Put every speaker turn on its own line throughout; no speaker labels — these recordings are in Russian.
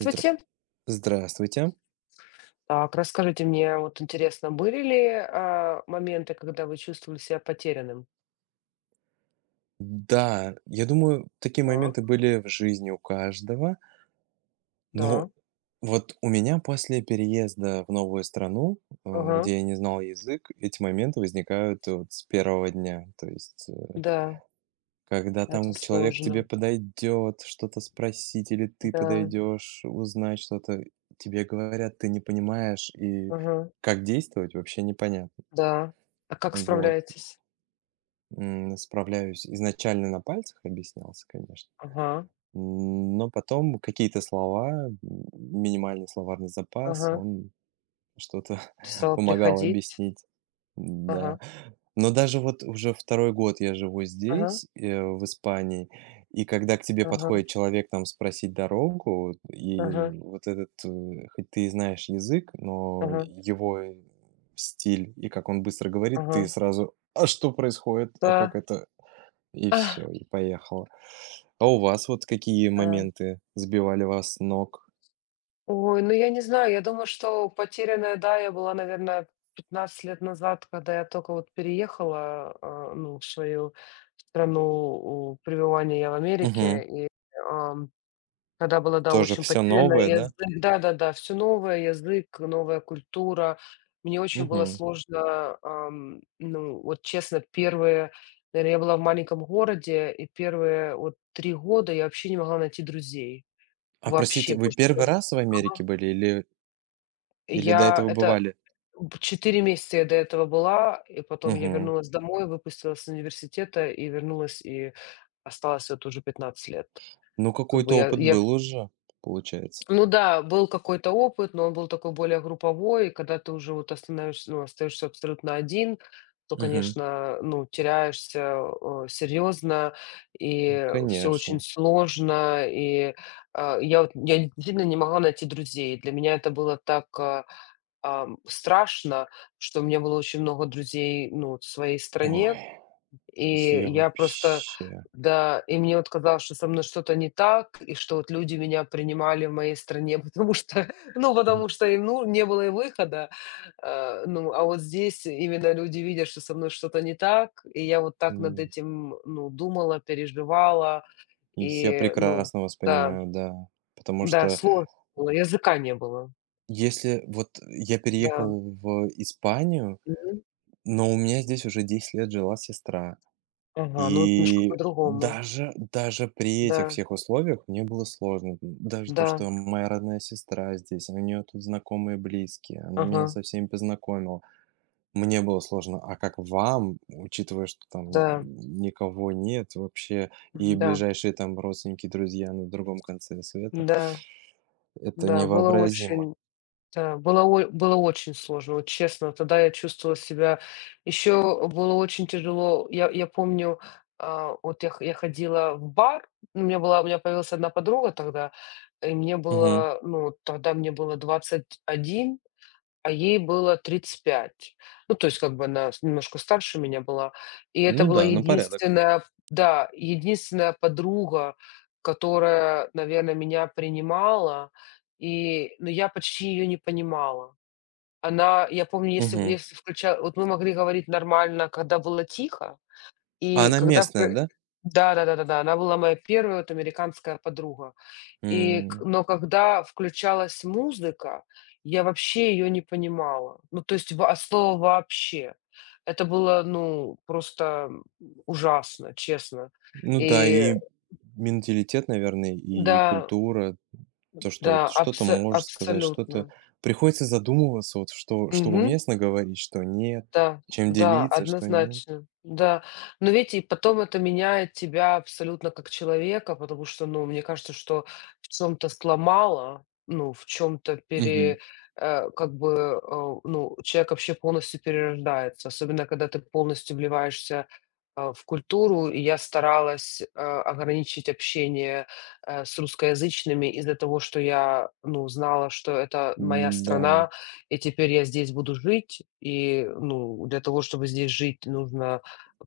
Здра Здравствуйте.
Так, расскажите мне, вот интересно, были ли, моменты, когда вы чувствовали себя потерянным?
Да, я думаю, такие
Так,
моменты были в жизни у каждого, но
да,
вот у меня после переезда в новую страну,
ага,
где я не знал язык, эти моменты возникают вот с первого дня. То есть,
да,
когда там
это
человек к тебе
сложно.
подойдет, что-то спросить, или ты
Да,
подойдешь узнать что-то, тебе говорят, ты не понимаешь, и
ага,
как действовать, вообще непонятно.
да. А как
Вот,
справляетесь?
справляюсь. Изначально на пальцах объяснялся, конечно.
Ага,
Но потом какие-то слова, минимальный словарный запас,
ага.
он что-то
Стало
помогал
приходить.
объяснить. Да.
Ага,
Но даже вот уже второй год я живу
ага,
здесь, в Испании, и когда к тебе
ага,
подходит человек там спросить дорогу, и
ага,
вот этот, хоть ты и знаешь язык, но
ага,
его стиль и как он быстро говорит, ты
ага.
сразу: "А что происходит? А как
Да.
это?" И
Ах,
все и поехало. А у вас вот какие
да.
моменты сбивали вас с ног?
Ой, ну я не знаю, я думаю, что потерянная, да, я была, наверное, 15 лет назад, когда я только вот переехала, ну, в свою страну у пребывания, я в
Мгм.
Америке, и, ам, тогда была, да,
Тоже
очень
все
потеряна,
новое, да?
язык, да-да-да, все новое, язык, новая культура. Мне очень было
Мгм.
сложно, ну, вот честно, первые, наверное, я была в маленьком городе, и первые вот 3 года я вообще не могла найти друзей,
А простите,
вообще,
вы первый
потому что
раз в Америке были или до
я
этого
это
бывали?
П 4 месяца я до этого была, и потом я
Мгм.
вернулась домой, выпустилась с университета и вернулась, и осталась вот уже 15 лет.
Ну,
Как бы
какой-то опыт
я
был уже, получается.
ну да, был какой-то опыт, но он был такой более групповой, и когда ты уже вот остановишься ну, остаешься абсолютно один, то,
Мгм.
конечно, ну, теряешься, серьезно, и всё очень
Конечно.
сложно. И, я действительно не могла найти друзей. Для меня это было так, страшно, что у меня было очень много друзей, ну, в своей стране.
Ой, я
И я просто,
вообще,
да, и мне вот казалось, что со мной что-то не так, и что вот люди меня принимали в моей стране, потому что, ну,
м,
потому что им, ну, не было и выхода. Ну, а вот здесь именно люди видят, что со мной что-то не так, и я вот так над
м,
этим, ну, думала, переживала,
я
и, ну,
прекрасно вас
да,
понимаю, да. Потому
да,
что
сложно было, языка не было,
если вот я
да.
переехал в Испанию,
Мгм.
но у меня здесь уже 10 лет жила сестра.
Ага, ну, вот немножко
И
по-другому.
даже при этих
Да,
всех условиях мне было сложно. Даже то,
да,
что моя родная сестра здесь, у нее тут знакомые, близкие, она
ага,
меня со всеми познакомила. Мне было сложно. А как вам, учитывая, что там
да,
никого нет вообще, и
да,
ближайшие там родственники, друзья на другом конце света,
да,
это
да, было
невообразимо.
очень, да, было очень сложно, вот честно. Тогда я чувствовала себя еще было очень тяжело. Я помню, вот я ходила в бар, ну, у меня появилась одна подруга тогда, и мне
Мгм.
было, ну, тогда мне было 21. А ей было 35. Ну, то есть как бы она с немножко старше меня была. И это
Ну
была
да, на порядок.
единственная, да, единственная подруга, которая, наверное, меня принимала, но я почти ее не понимала. Она, я помню, если бы
Мгм.
если включа вот мы могли говорить нормально, когда было тихо,
А
и
она
когда в
местная,
пр
да?
да-да-да-да-да, она была моя первая вот американская подруга. И к
М.
но когда включалась музыка, я вообще ее не понимала. Ну, то есть во от слова "вообще". Это было, ну, просто, ужасно, честно.
Ну да,
И
и менталитет, наверное, и
да,
культура, то, что вот
да,
что-то
абсо
можешь сказать, что-то
абсолютно.
приходится задумываться, вот что, уместно говорить, что нет,
Да,
чем
да,
делиться, что нет.
однозначно, да. Но ведь и потом это меняет тебя абсолютно как человека, потому что, ну, мне кажется, что в чем то сломало, ну, в чем то
Мгм.
пере как бы, ну, человек вообще полностью перерождается, особенно когда ты полностью вливаешься, в культуру. И я старалась, ограничить общение, с русскоязычными из-за того, что я, ну, знала, что это моя
Да,
страна. И теперь я здесь буду жить, и, ну, для того, чтобы здесь жить, нужно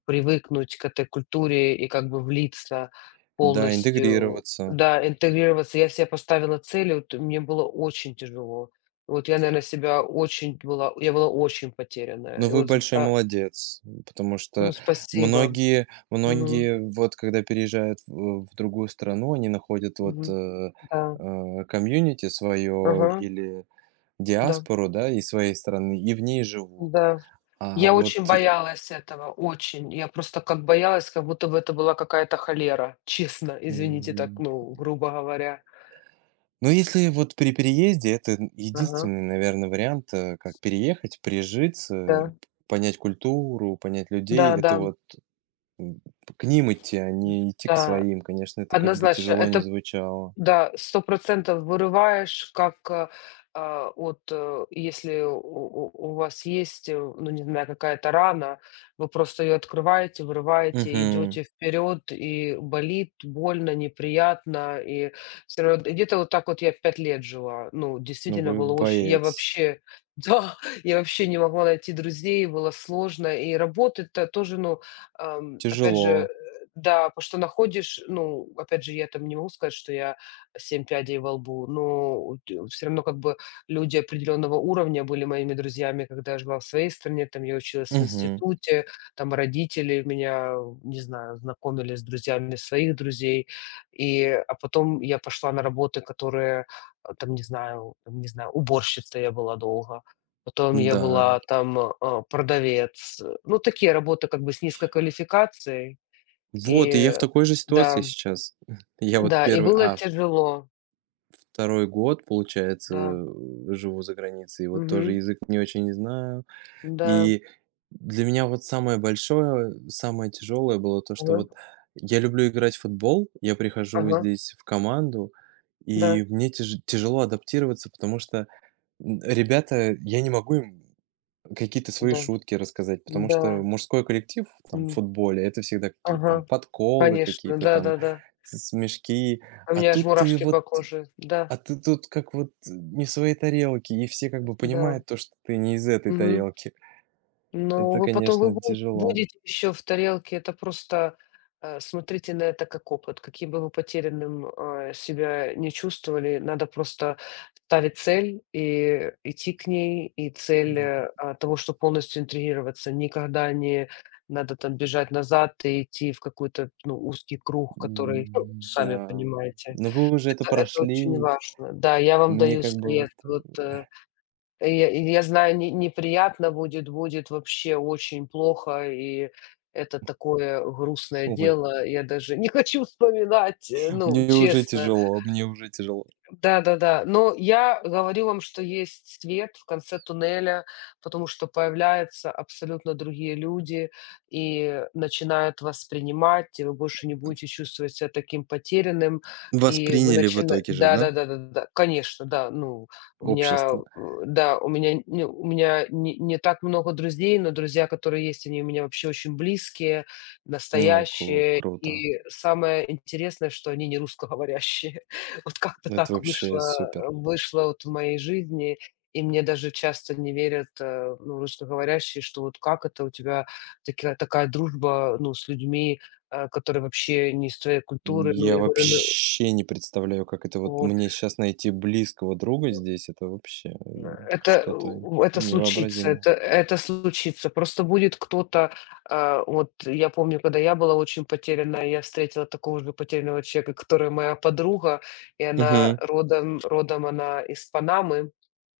привыкнуть к этой культуре и как бы влиться
да,
полностью,
интегрироваться.
да, интегрироваться. Я себе поставила цели, вот мне было очень тяжело. Вот я, наверное, себя очень была, я была очень потерянная.
Но
И
вы
вот,
большой молодец, потому
ну,
что
спасибо.
многие,
Мгм.
многие вот когда переезжают в другую страну, они находят вот
Мгм. Да.
комьюнити свое
Ага.
или
Да.
диаспору, да, из своей страны, и в ней живут.
Да.
А
Я
вот,
очень боялась этого, очень. Я просто как боялась, как будто бы это была какая-то холера. Честно, извините, так,
м,
ну, грубо говоря.
ну, если вот при переезде, это
Ага,
единственный, наверное, вариант, как переехать, прижиться,
да,
понять культуру, понять людей. Это
да-да,
вот м, к ним идти, а
м,
не идти к
да,
своим. Конечно, это как бы
однозначно.
тяжело не
Это.
звучало.
Да, сто процентов вырываешь, как, от, если у вас есть, ну, не знаю, какая-то рана, вы просто ее открываете, вырываете,
Угу.
идете вперед и болит, больно, неприятно, и все равно и где-то вот так вот я 5 лет жила. Ну,
Ну,
действительно
вы
было очень я
боец.
вообще да, я вообще не могла найти друзей, было сложно, и работать-то тоже, ну, опять же,
Тяжело.
да, потому что находишь, ну, опять же, я там не могу сказать, что я 7 пядей во лбу. Но все равно как бы люди определенного уровня были моими друзьями, когда я жила в своей стране, там я училась в
Угу.
институте, там родители меня, не знаю, знакомили с друзьями своих друзей. И, потом я пошла на работы, которые, там, не знаю, уборщицей я была долго, потом я
Да.
была там, продавец. Ну, такие работы как бы с низкой квалификацией.
Вот, и я
И
в такой же
да,
ситуации сейчас. Я вот
да, и
первый.
было
А,
тяжело,
второй год, получается,
да.
живу за границей, и вот тоже
Мгм.
язык не очень знаю.
Да.
И для меня вот самое большое, самое тяжелое было то, что
Ага.
вот я люблю играть в футбол, я прихожу
Ага.
здесь в команду, и
Да.
мне тяжело адаптироваться, потому что, ребята, я не могу им какие-то свои
Да.
шутки рассказать, потому
Да.
что мужской коллектив там в
М.
футболе — это всегда какие-то там
Ага.
подколы,
Конечно.
какие-то там
Да-да-да.
с смешки.
У
А
меня аж
тут ты
мурашки
вот
по коже. Да.
а ты тут как вот не в своей тарелке, и все как бы
Да.
понимают то, что ты не из этой
Мгм.
тарелки.
Но
Это,
вы потом вы
конечно,
бу
тяжело.
будете еще в тарелке. Это просто, смотрите на это как опыт. Каким бы вы потерянным, себя не чувствовали, надо просто ставить цель и идти к ней. И цель, от того, что полностью интегрироваться. Никогда не надо там бежать назад и идти в какой-то, ну, узкий круг, который, ну,
М,
сами
да.
понимаете.
Но вы уже это
Это очень
прошли.
важно. Да, я вам
Мне
даю
как бы вот,
совет. Вот, и я знаю, не неприятно будет вообще очень плохо, и это такое грустное
ой,
дело. Я даже не хочу вспоминать, ну,
мне уже
честно.
тяжело, мне уже тяжело.
Да-да-да. Но я говорю вам, что есть свет в конце туннеля, потому что появляются абсолютно другие люди и начинают вас принимать, и вы больше не будете чувствовать себя таким потерянным,
Вас
и вы
приняли в
начинаете.
итоге же, да?
Да-да-да-да-да, конечно, да. Ну, у меня,
Общество.
да, у меня не так много друзей, но друзья, которые есть, они у меня вообще очень близкие,
Ну, кру
настоящие.
круто.
И самое интересное, что они не русскоговорящие. Вот как-то
Это
так
вообще
вышло
супер.
э, вышло вот в моей жизни, и мне даже часто не верят, ну, русскоговорящие, что вот как это у тебя такая такая дружба, ну, с людьми, которые вообще не из твоей культуры. Ну,
Я
я говорю, ну
вообще не представляю, как это вот
вот,
мне сейчас найти близкого друга здесь. Это вообще,
н это,
что-то
у это случится,
невообразимое.
это случится. Просто будет кто-то, вот я помню, когда я была очень потерянная, я встретила такого же потерянного человека, который моя подруга, и она
Мгм,
родом она из Панамы.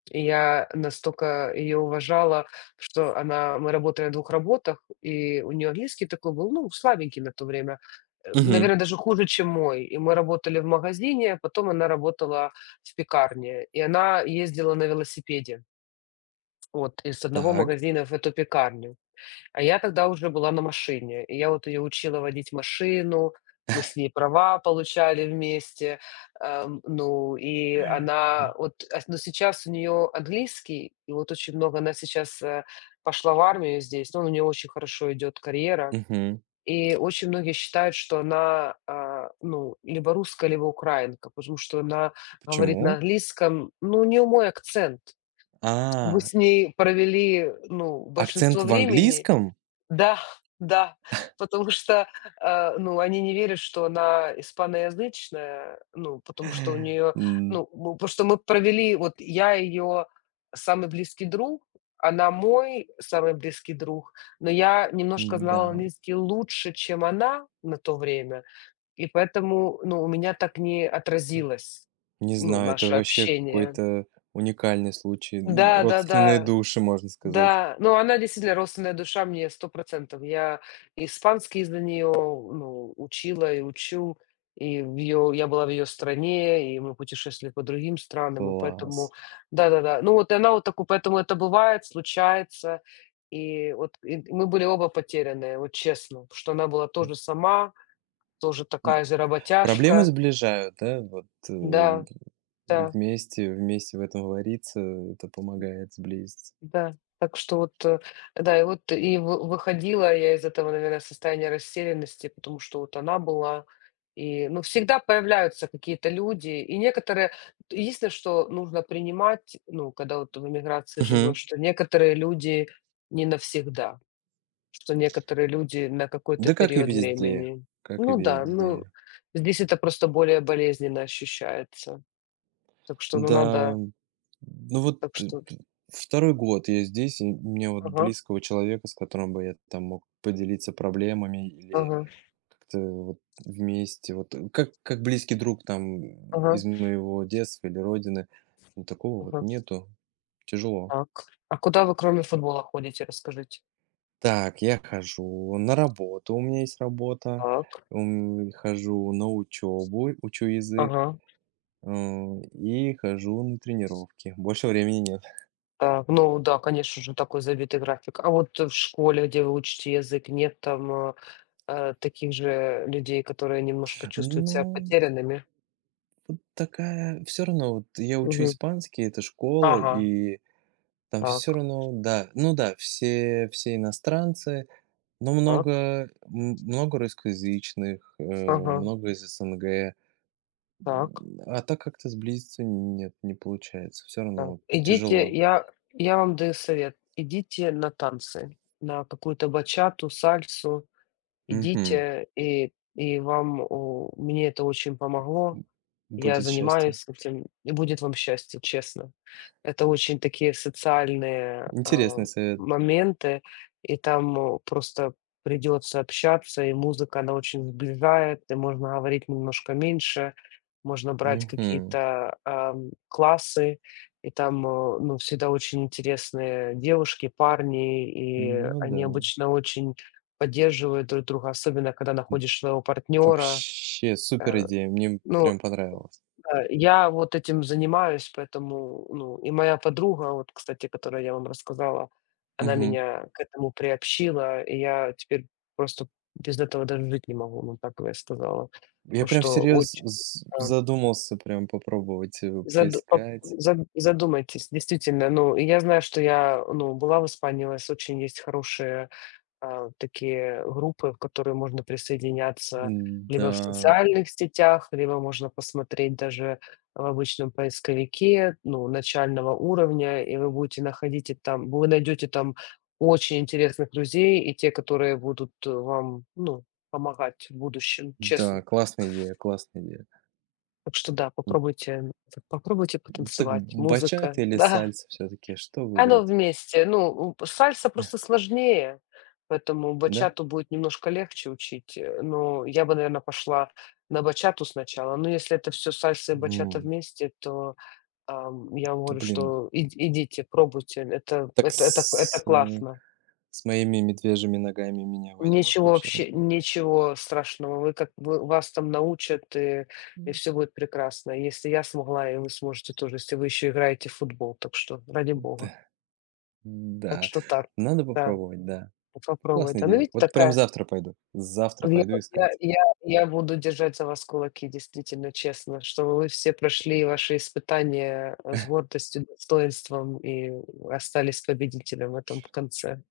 И я настолько ее уважала, что она мы работали на двух работах, и у нее английский такой был, ну, слабенький на то время,
мгм.
наверное даже хуже, чем мой. И мы работали в магазине, а потом она работала в пекарне, и она ездила на велосипеде, вот, из одного
Так.
магазина в эту пекарню. А я тогда уже была на машине, и я вот ее учила водить машину, мы с ней права получали вместе. Ну, и она вот ас но сейчас у нее английский, и вот очень много она сейчас, пошла в армию здесь, но у нее очень хорошо идет карьера.
Мгм.
И очень многие считают, что она, ну, либо русская, либо украинка, потому что она говорит на
Почему?
английском. Ну, у нее мой акцент. Мы
А,
с ней провели, ну,
акцент
большинство
в
времени
английском?
да, да, потому что, ну, они не верят, что она испаноязычная, ну, потому что у нее,
М,
ну, мы потому что мы провели, вот я ее самый близкий друг, она мой самый близкий друг, но я немножко знала
да
английский лучше, чем она на то время, и поэтому, ну, у меня так не отразилось,
не
ну,
знаю, это
наше
вообще
общение.
какой-то уникальный случай. Родственные
Да-да-да.
души, можно сказать.
Да, ну она действительно родственная душа мне 100. Я испанский из-за нее ну, учила и учу, и в ее я была в ее стране, и мы путешествовали по другим странам, и поэтому
Класс.
да-да-да. Ну, вот и она вот такую поэтому это бывает, случается. И вот и мы были оба потерянные, вот честно, что она была тоже сама, тоже
М,
такая же
Проблемы
работяжка.
сближают, да? Вот,
Да, да.
вместе в этом вариться, это помогает сблизиться.
Да, так что вот, да, и вы выходила я из этого, наверное, состояния растерянности, потому что вот она была. И, ну, всегда появляются какие-то люди, и некоторые единственное, что нужно принимать, ну, когда вот в эмиграции
Мгм.
живешь, что некоторые люди не навсегда, что некоторые люди на какой-то
Да как и
период
везде,
времени.
как и
Ну да, ну,
везде.
здесь это просто более болезненно ощущается. Так что, ну,
Да,
надо.
ну вот
Так
т
что.
т 2-й год я здесь, и мне вот
Ага,
близкого человека, с которым бы я там мог поделиться проблемами или
ага,
как-то вот вместе, вот, как близкий друг там
ага,
из моего детства или родины, ну, такого вот
ага.
нету, тяжело.
Так. А куда вы кроме футбола ходите, расскажите?
Так, я хожу на работу, у меня есть работа,
Так.
хожу на учебу, учу язык,
Ага.
и хожу на тренировки. Больше времени нет.
Так, ну да, конечно же, такой забитый график. А вот в школе, где вы учите язык, нет там, таких же людей, которые немножко чувствуют себя
Ну,
потерянными?
такая все равно вот я учу
Мгм.
испанский, это школа,
Ага.
и там все
Так,
равно, да, ну да, все иностранцы, но
так,
много много русскоязычных,
ага,
много из СНГ.
так,
А так как-то сблизиться нет, не получается. Все
так.
равно
Идите,
тяжело.
я вам даю совет: идите на танцы, на какую-то бачату, сальсу.
Мгм.
Идите, и вам, у мне это очень помогло. Я
Будет счастье.
занимаюсь этим, и будет вам счастье, честно. Это очень такие социальные,
Интересный совет.
моменты, и там, просто придется общаться, и музыка, она очень сближает, и можно говорить немножко меньше, можно брать
Мгм.
какие-то, классы, и там, ну, всегда очень интересные девушки, парни, и
Ну
они
да.
обычно очень поддерживают друг друга, особенно когда
М,
находишь своего партнёра.
Вообще супер
Э,
идея, мне
ну.
прям понравилось.
Я вот этим занимаюсь, поэтому, ну, и моя подруга, вот, кстати, которая я вам рассказала, она
Мгм.
меня к этому приобщила, и я теперь просто без этого даже жить не могу, ну, так бы я сказала.
Я
Ну,
прям
что
всерьез
очень,
з
а,
задумался прям попробовать,
заду ап
поискать.
зад задумайтесь, действительно. Ну, и я знаю, что я, ну, была в Испании, у нас очень есть хорошие такие группы, в которые можно присоединяться
М-да,
либо в
да,
социальных сетях, либо можно посмотреть даже в обычном поисковике, ну, начального уровня, и вы будете находить и там, вы найдете там очень интересных друзей и те, которые будут вам, ну, помогать в будущем,
да,
честно.
классная идея, классная идея.
Так что да,
М,
попробуйте, попробуйте
так
потанцевать.
бачата
Музыка,
или
да.
сальса все таки что
Оно
выбрать?
вместе. Ну, у сальса
Э,
просто сложнее, поэтому
да?
бачату будет немножко легче учить. Но я бы, наверное, пошла на бачату сначала. Но если это все сальса и бачата
М,
вместе, то, я вам
т
говорю,
Блин,
что ид идите, пробуйте. Это
так
это это это
с э,
классно.
с моими медвежьими ногами меня возьмут
Ничего
вообще?
вообще, ничего страшного. Вы как вы вас там научат, и
М,
всё будет прекрасно. Если я смогла, и вы сможете тоже, если вы еще играете в футбол. Так что, ради бога.
да,
Так
да,
что так,
надо
да.
попробовать, да.
Попробовать,
Классная
да. Ну,
идея.
видите,
Вот прям
такая
завтра
вот
пойду
я
искать.
я я буду держать за вас кулаки, действительно, честно, чтобы вы все прошли ваши испытания, с гордостью, достоинством и остались победителем в этом конце.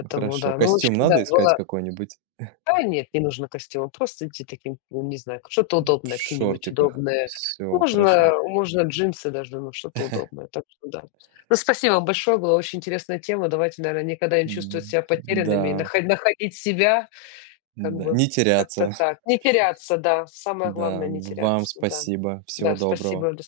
Ну, хорошо.
да. Ну, в
Костюм
общем, да,
надо искать
было.
какой-нибудь?
Да нет, не нужно костюм, а просто идти таким, ну, не знаю, что-то
В
удобное, какие-нибудь
шортиках.
удобные.
Все хорошо.
Можно джинсы даже, но что-то удобное, так что да. Ну, спасибо вам большое, была очень интересная тема. Давайте, наверное, никогда не чувствовать себя потерянными и
Да,
находить себя как
да,
бы
не
как-то
теряться.
так. Не теряться, да. Самое
Да,
главное- не
вам
теряться, да.
спасибо. Всего
Да,
доброго.
спасибо, до